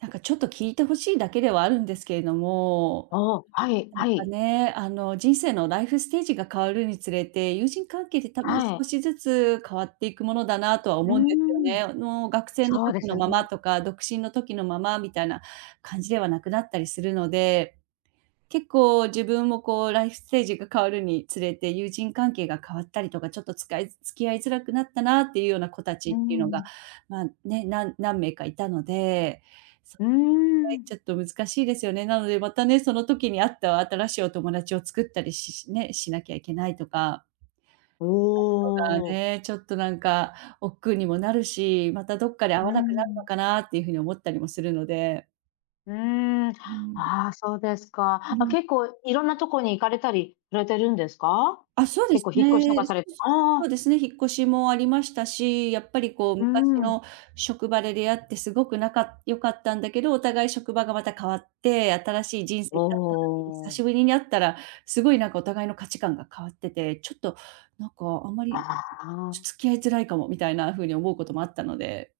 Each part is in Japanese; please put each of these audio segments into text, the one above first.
なんかちょっと聞いて欲しいだけではあるんですけれどあも、あ、はいなんはかい。ね、あの人生のライフステージが変わるにつれて、友人関係って多分はい。少しずつ変わっていくものだなとはうー思うんですよん、ね。あの学生のそうで時すのよままね。とか、独身の時のままみたいな感じではなくなったりするので。結構自分もこう、ライフステージが変わるにつれて、友人関係が変わったりとか、ちょっとつかい付き合いづらくなったなっていうような子たちうっーていうのが、ん。まあ、ね、な何名かいたので。そううーいう場合、ん。ちょっと難しいですよね。なので、またね。その時にあった新しいお友達を作ったりしし、ね、しなきゃいけないとかおなるのがお。ね。ちょっとなんか億劫にもなるし、またどっかで会うわなくなるん。のかなっていうふうに思ったりもするので。うん。あうん。あ、そうですか。うあ、ん。結構いろんなところに行かれたりされてるんですか？あ、そうで結す構引っ越しとかね。そされて。う、そ。あそあ。うですね、引っ越しもありましたし、やっぱりこうう昔ん。の職場で出会ってすごく仲良かったんだけど、お互い職場がまた変わって、新しい人生おになった時に、久お。しぶりに会ったら、すごいなんかお互いの価値観が変わってて、ちょっとなんか、あんまり、ああ。付き合いづらいかもみたいなふうに思うこともあったので。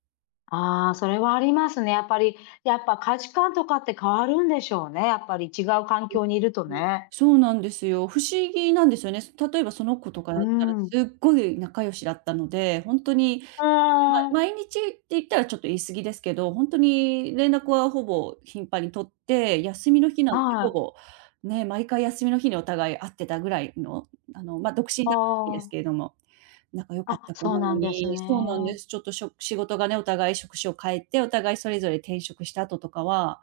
ああ、それはありますね。やっぱり、やっぱ価値観とかって変わるんでしょうね、やっぱり違う環境にいるとう、うん、ね。そうなんですよ。不思議なんですよね。す例えばその子とかだうっーたら、ん。すっごい仲良しだったので、ほんとに、あまあ！毎日って言ったらちょっと言い過ぎですけど、ほんとに連絡はほぼ頻繁に取って、休みの日なんてああほい。ぼ、ね、毎回休みの日にお互い会ってたぐらいの、あの、ま、独身あだった時ですあ。けれども。仲良かっあ、た子そうなのなんですにそうなんでね。す、ちょっとしょ仕事がね、お互い職種を変えて、お互いそれぞれ転職したあととかは、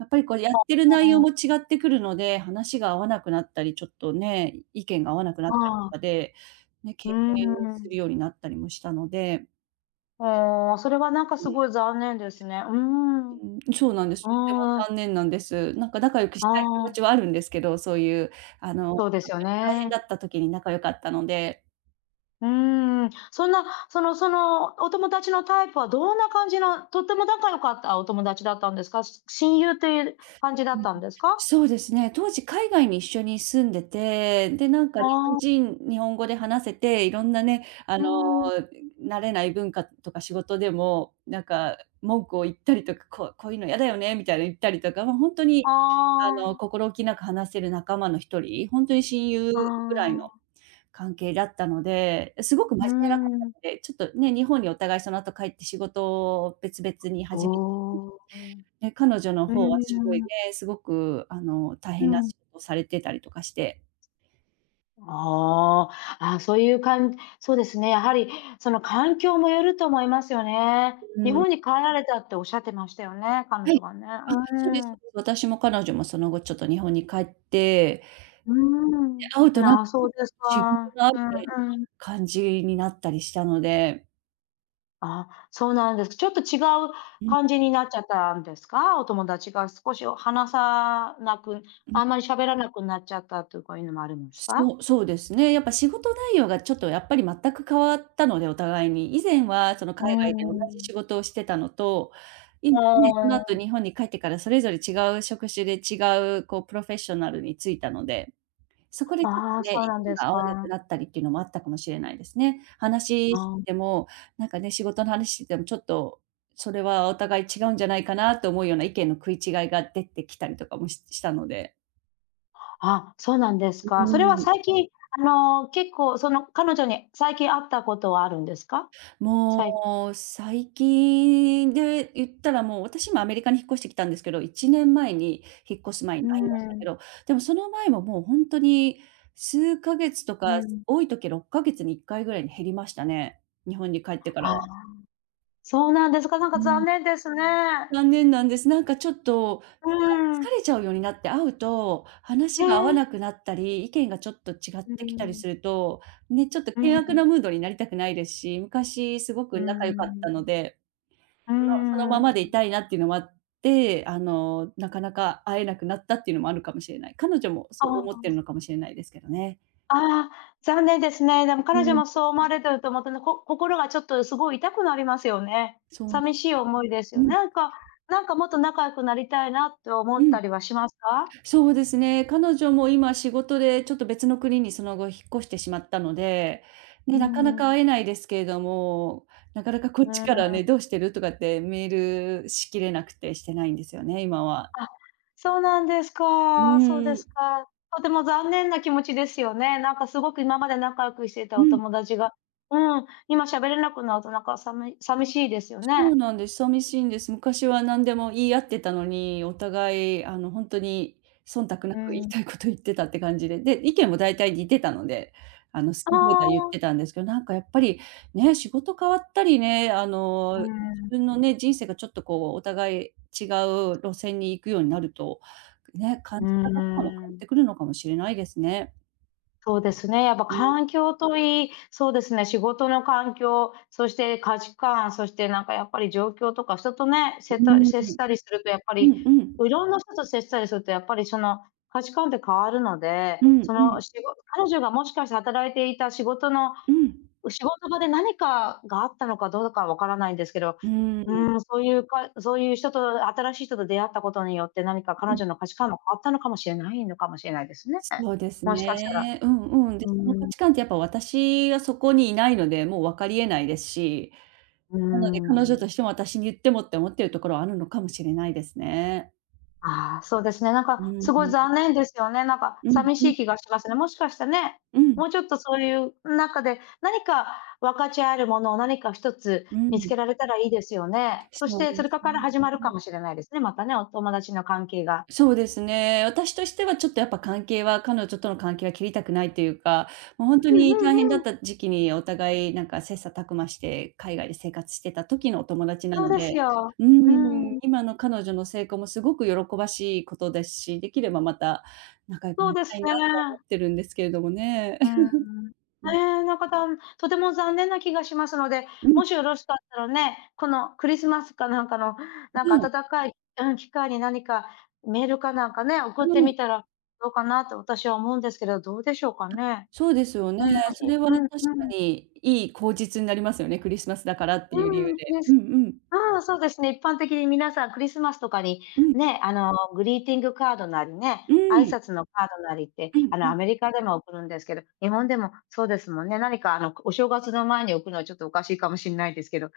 やっぱりこう、やっぱ、てる内ほ容ん。も違ってくるので、話が合わなくなったり、ちょっとね、意見が合わなくなったりとああ。かで、ね、う敬ー遠するん。ようになったりもしたのでおお、あ、それはなんかうすごい残念ですね、うん。ん。うん、そうなんです、とってもああ。残念なんです。なんか仲良くしあたい気持あ。ちはあるんですけど、そういう、あの、とそうですっよて大変だね。った時に仲良かったので。うーん、そんな、そのその、お友達のタイプはどんな感じなとっても仲良かったお友達だったんですか？し親友といえる感じだううっん。たんですか？そうですね、当時海外に一緒に住んでて、で、なんあか日本あ。人、日本語で話せて、いろんなね、あうの、ん。うん、慣れない文化とか仕事でも、なんか文句を言ったりとか「こうこういうのやだよね」みたいな言ったりとか、もうほんとあにあの、あ。心置きなく話せる仲間の一人？ほんとに親友あぐらいのあ。関係だったので、え、すごく真う面目な方ん。で、ちょっとね、日本にお互いそのあと帰って仕事を別々にお始めお、お。で、彼女のうー方はすごいん。ね、すごくあの、大う変なん。しごをされてたりとかしてああ、あ、そういうかんそうですね、やはりその環境もよると思いますよね。う日ん。本に帰られたっておっしゃってましたよね、彼は女い、がね。あ、うそうです、そう、ん。で、私も彼女もその後、ちょっと日本に帰って、うーで、ん、会うとなな、そう です自分か。があううん、うん。感じになったりしたのであ、そうなんです、ちょっと違ううん。感じになっちゃったんですか、お友達が少し、お話さなく、うん。あんまり喋らなくなっちゃったとかいうのもあるんですか？そうそうですね。やっぱ、仕事内容が、ちょっと、やっぱり、全く変わったので、お互いに。以前は、その、うー海外で同じん。仕事をしてたのと、あ今ね、その後あ。日本に帰ってからそれぞれ違う職種で違う、こう、プロフェッショナルに就いたので。そこで、ちょっあと、あ、ね、そう意なん見ですが合わなくか。なったりっていうのもあったかもしれないですね。あ話してあ。ても、なんか、ね、仕事の話しても、ちょっと、それはお互い違うんじゃないかなと思うような意見の食い違いが出てきたりとかも、ししたので。あ、そうなんですうか。それーはん。最近、あの、結構、その、彼女に最近会ったことはあるんですか？さいもう、最近で言ったら、もう、私もアメリカに引っ越してきたんですけど、1年前に引っ越す前うにー会いましたけん。ど、でもその前も、もう、ほんとに数ヶ月とか、うん。多い時は6か月に1回ぐらいに減りましたね。日本に帰ってからああ、は。そうなんですか、なんうかん。残念ですね。残念なんです。なんか、ちょっと、う ー疲ん。れちゃうようになって、会うとえ話が合わえ。なくなったり、意見がちょっと違っうーてきたりん。すると、ね、ちょっとうー険悪ん。なムードになりたくないですし、昔すごうくー仲良かったのん。で、うーその、そのままでいん。たいなっていうのもあって、あの、なかなか会えなくなったっていうのもあるかもしれない。彼女もあそう思ってるあ。のかもしれないですけどね。あ、残念ですね。でもう彼女ん。もそう思われてると思って、こ心がちょっとすごい痛くなりますよね。そうなんよ、寂しい思いですうよ。ん。なんかなんか、もっと仲良くなりたいなって思うったん。りはしますか？そうですね、彼女も今仕事で、ちょっと、別の国にその後引っ越してしまったので、うね、ーなかなかん。会えないですけれども、なかなかこっうちーからね、ん。どうしてる？とかってメールしきれなくて、してないんですよね、今は。あ、そうなんですうか、そうーですん。か。とても残念な気持ちですよね。なんか、すごく今まで仲良くしてたうおん。友達が、うん、今喋れなくなると、なんか、さみ寂しいですよそうね。なんです。寂しいんです。昔は何でも言い合ってたのに、お互い、あの、ほんとに忖度なうく言いん。たいこと言ってたって感じで。で、意見も大体似てたので、あの、あ好き放題言ってあ。たんですけど、なんか、やっぱり、ね、仕事変わったりね、あの、う自ん。分のね、人生が、ちょっと、こう、お互い違う路線に行くようになると、ね、う感ーじ方とかも変わっん。てくるのかもしれないですね。そうですね、やっぱう、ね。環境といい、そうですね、仕事の環境、そして価値観、そしてなんかやっぱり状況とか人とね、せ っうた、ん、接したりするとやっぱうり、ん。こう、いろんな人と接したりするとやっぱりその、価値観って変わるので、うん、そうの、ん。しご彼女がもしかして働いていた仕事のうん。う、仕事場で何かがあったのかどうかわからないんですけど、うーん。うん、そういうかいそういう人と新しい人と出会ったことによって何か彼うん。女の価値観も変わったのかもしれないのかもしれないですねえ、そうですもしかしたら。ね。うんうん。で、うーその価ん。値観ってやっぱ私はそこにいないので、もう分かり得ないですし、うーなので彼女とん。しても、私に言ってもって思ってるところはあるのかもしれないですね。ああ、そうですね、なんうか、ん、すごいん。残念ですよね、なんか、うさん、みしうん。い気がしますね。もしかしたね、うん。もうちょっとそういう、ん、なんかで、何か分かち合えるものを何か1つう見つん。けられたらいいですよね。そしそうなて、んそでれすか、からね、始まるうかん。もしれないですね、またね、お友達の関係が。そうですね、私としてはちょっとやっぱ関係は彼女との関係は切りたくないというか、もうほんとうんに大う変んだうっん。た時期にお互いなんか切磋琢磨して、海外で生活してた時のお友達なそうのですでよ、ううん、ん。今の彼女の成功もすごく喜ばしいことですし、できればまた、仲良くそなうりでたすいなと思ね。ってるんですけれどもね。うん。うん。ええ、なんか、たんとても残念な気がしますので、うん。もしよろしかったらね、この、クリスマスかなんかの、あ、なんかうん。温かいうん、機会に何かメールかなんかね、送っうてん。みたらどうかなと私は思うんですけど、どうでしょうかあ、ね？そうですよね。うん、そいれは、う確んかうん。にいい口実になりますよね、クリスマスだからっていう理う由ん、で。ね。うすんうん。ああ、そうですね、一般的にみなさんクリスマスとかに、うん。ね、あの、グリーティングカードなりうね、挨ん。拶のカードなりって、うん、あうの、ん。アメリカでも送るんですけど、日本でも、そうですもんね、何かあの、こ、お正月の前に送るのはちょっとおかしいかもしんないですけど、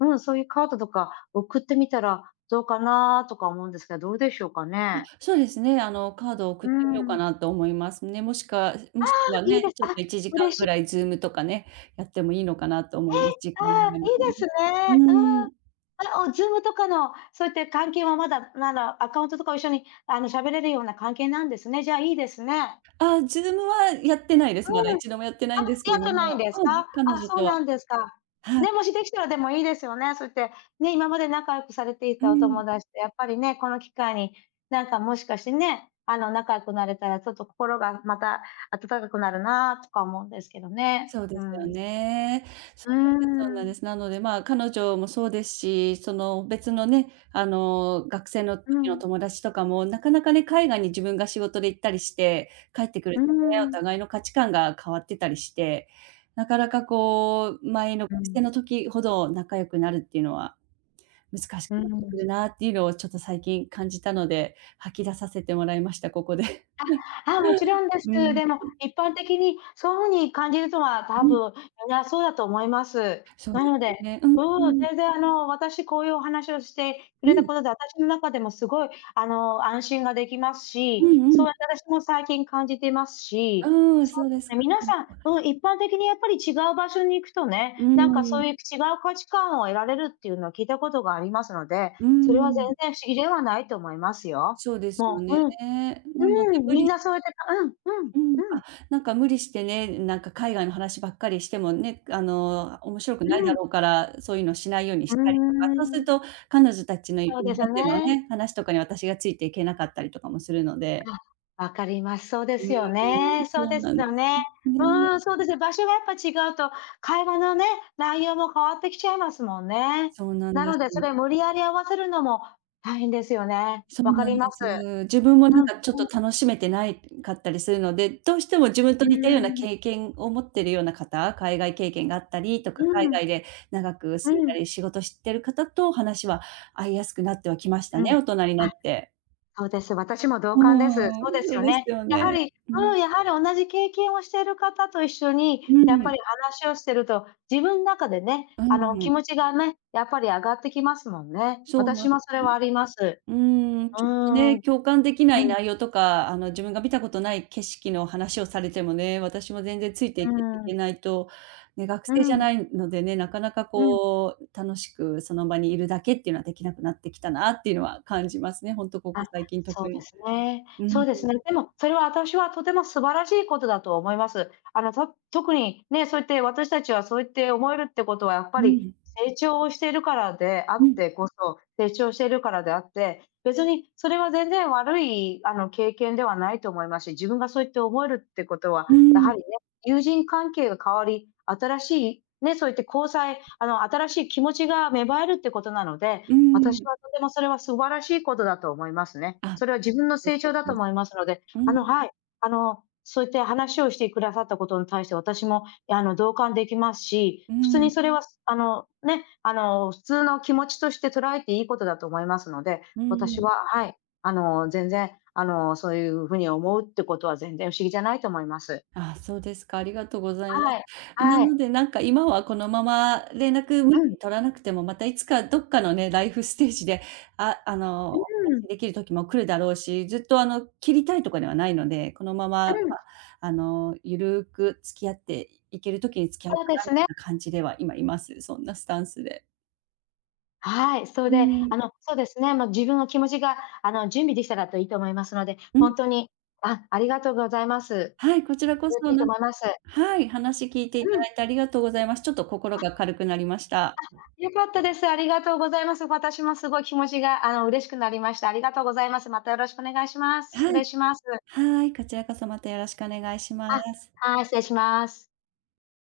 うん、そういうカードとか、送ってみたらどうかなとか思うんですけど、どうでしょうかね？あ、そうですね。あの、カードを送うってみようかん。なと思いますね。もしくはあもあ！しくはいいね、です。ちょっあ、と1時間嬉ぐしらいズームとかね、やってもいいのかなと思え？います。時間がああ、合えばいいでね。すね。ううん。ん。あ、おズームとかの、そういって関係はまだまだアカウントとかを一緒に、あの、喋れるような関係なんですね。じゃ、いいですね。あ、ズームはやってないです、まだういん、ちどもやってなあ！いんですけやれっどてないんもですうか？ん、あ、彼女そうとは。なんですか。はい。ね、もしできたらでもいいですよね、そういって、ね、今まで仲良くされていうたおん。友達とやっぱりね、この機会に、なんかもしかしてね、あの、仲良くなれたらちょっと心が、また、温かくなるなとか思うんですけどね。そうでうすよん。ね。うそーうなんですそうなんでん。す。なので、まあ、彼女もそうですし、その、別のね、あの、学生のう時のん。友達とかも、なかなかね、海外に自分が仕事で行ったりして帰ってくうるーとね、おん。互いの価値観が変わってたりして、なかなかこう、前の学う生ん。の時ほど仲良くなるっていうのは、難しうーくなってくるん。なっていうのをちょっと最近感じたので、吐き出させてもらいました、ここで。あ、あ、もち ろんです。うーでも、ん。一般的に、そう風に感じるとは、多うん。分みんなそうだと思います。そうなでのすで、ね、うん、ううん、ん。全然あの、私こういうお話をしてくうれたん。ことで、あたしの中でもすごい、あの、安心ができますうんし、うそん。う、あたらしも、最近感じてますし、うーん、そうそうでですすね、か。皆なんさん、かうん、一般的にやっぱり違う場所に行くとうね、なんかーそうん。いう、き、違う価値観を得られるっていうのは聞いたことがありますので、うーそれは全ん。然不思議ではないと思いますよ。そうですよもう、ね、うん、なのでうん、無みん理なそうやってたうんうん、うん、うあ、ん。なんか無理してね、なんか海外の話ばっかりしてもね、く、あの、面白くうないだん。ろうから、そういうのしないようにうしたりとか、ーそうするん。と彼女たちの日そうですよ本でのね。ね、話とかに私がついていけなかったりとかもするのであ、分かります。そうでうーすよね、ん、そうそうですなんでよね。す、ね。うん、そうですね、場所がやっぱ違うと、会話のね、内容も変わってきちゃいますもんね。そうなんなでのす。でそれ無理やり合わせるのも、大変ですよね。そうわかなりんまです。す。自分もうなん、んうかちょっとん。楽しめてないかったりするので、どうしても自分とうー似たようなん。経験を持ってるような方、海外経験があったりとか、う海ん。外で長く住んうだん。り、仕事してる方と話は合いやすくなってはきましたうね、ん、大人になあ、って。そうです、私も同う感です。ん、そうですそようですね。よやはね、りううん。ん、やはり同じ経験をしてる方と一緒に、うやっぱりん。話をしてると、自分なかでね、うあの、気ん。持ちがね、やっぱりあがってきますもんね。そうなん私でもそれはす。あります。うーん、うちょっとーん。ね、共感できなういん。内容とか、あの、自分が見たことない景色の話をされてもね、私も全然ついていけいうん。けないと、ね、学う生じゃん。ないのでね、なかなかうん。こう、楽しくその場にいるだけっていうのはできなくなってきたなっていうのは感じますね、ほんとここあ、最近そ特うでに。すね、うん、うそん。うですね。でも、それはあたしは、とても素晴らしいことだと思います。あの、と特に、ね、そうやって、私たちは、そうやって思えるってことはやっぱうり、ん。成長をしてるからであうっん。てこそ成長してるからであって、別にそれは全然悪い、あの、経験ではないと思いますし、自分がそうやって思えるってことは、うーやはん。りね、友人関係が変わり、新しい、ね、そういって交際あの、新しい気持ちが芽生えるってことなので、うーあたしん。はとてもそれは素晴らしいことだと思いますね。あ、それは自分の [unintelligible] 成長だと思いますので、うあのん。はい、あの、そういって話をしてくださったことに対して私も、いやあの、同感できますし、う普通ん。にそれは、す、あの、ね、あの、普通の気持ちとして捉えていいことだと思いますので、う私ん。ははい、あの、全然、あの、そういうふうに思うってことは全然不思議じゃないと思います。ああ、そうですか、ありがとうございまはい、す。なあのい。で、なんか今はこのまま連絡無う理ん。に取らなくても、またいつかどっかのねライフステージで、ああの、うおーん。話できる時も来るだろうし、ずっとあの、切りたいとかではないので、このまま、ま、うん。あの、ゆるく付き合って、いいける時に付き合うそかうでなみすたいね。な感じでは、今、います。そんなスタンスで。はい、そいうで、ん。あのそうですね、あの自分の気持ちが、あの、準備できたらと、いいと思いますので、うん。ほんとにあありがとうございます。はい、こちらこそれでそ、いいとなん思います。はい、話聞いていたうん。だいてありがとうございます。ちょっと心あ。が軽くなりました。あ、良かったです。ありがとうございます。私もすごい気持ちが、あの、嬉しくなりました。ありがとうございます。またよろしくお願いします。失は礼い。します。はい、こちらこそ、またよろしくお願いしまあ、す。はい、失礼します。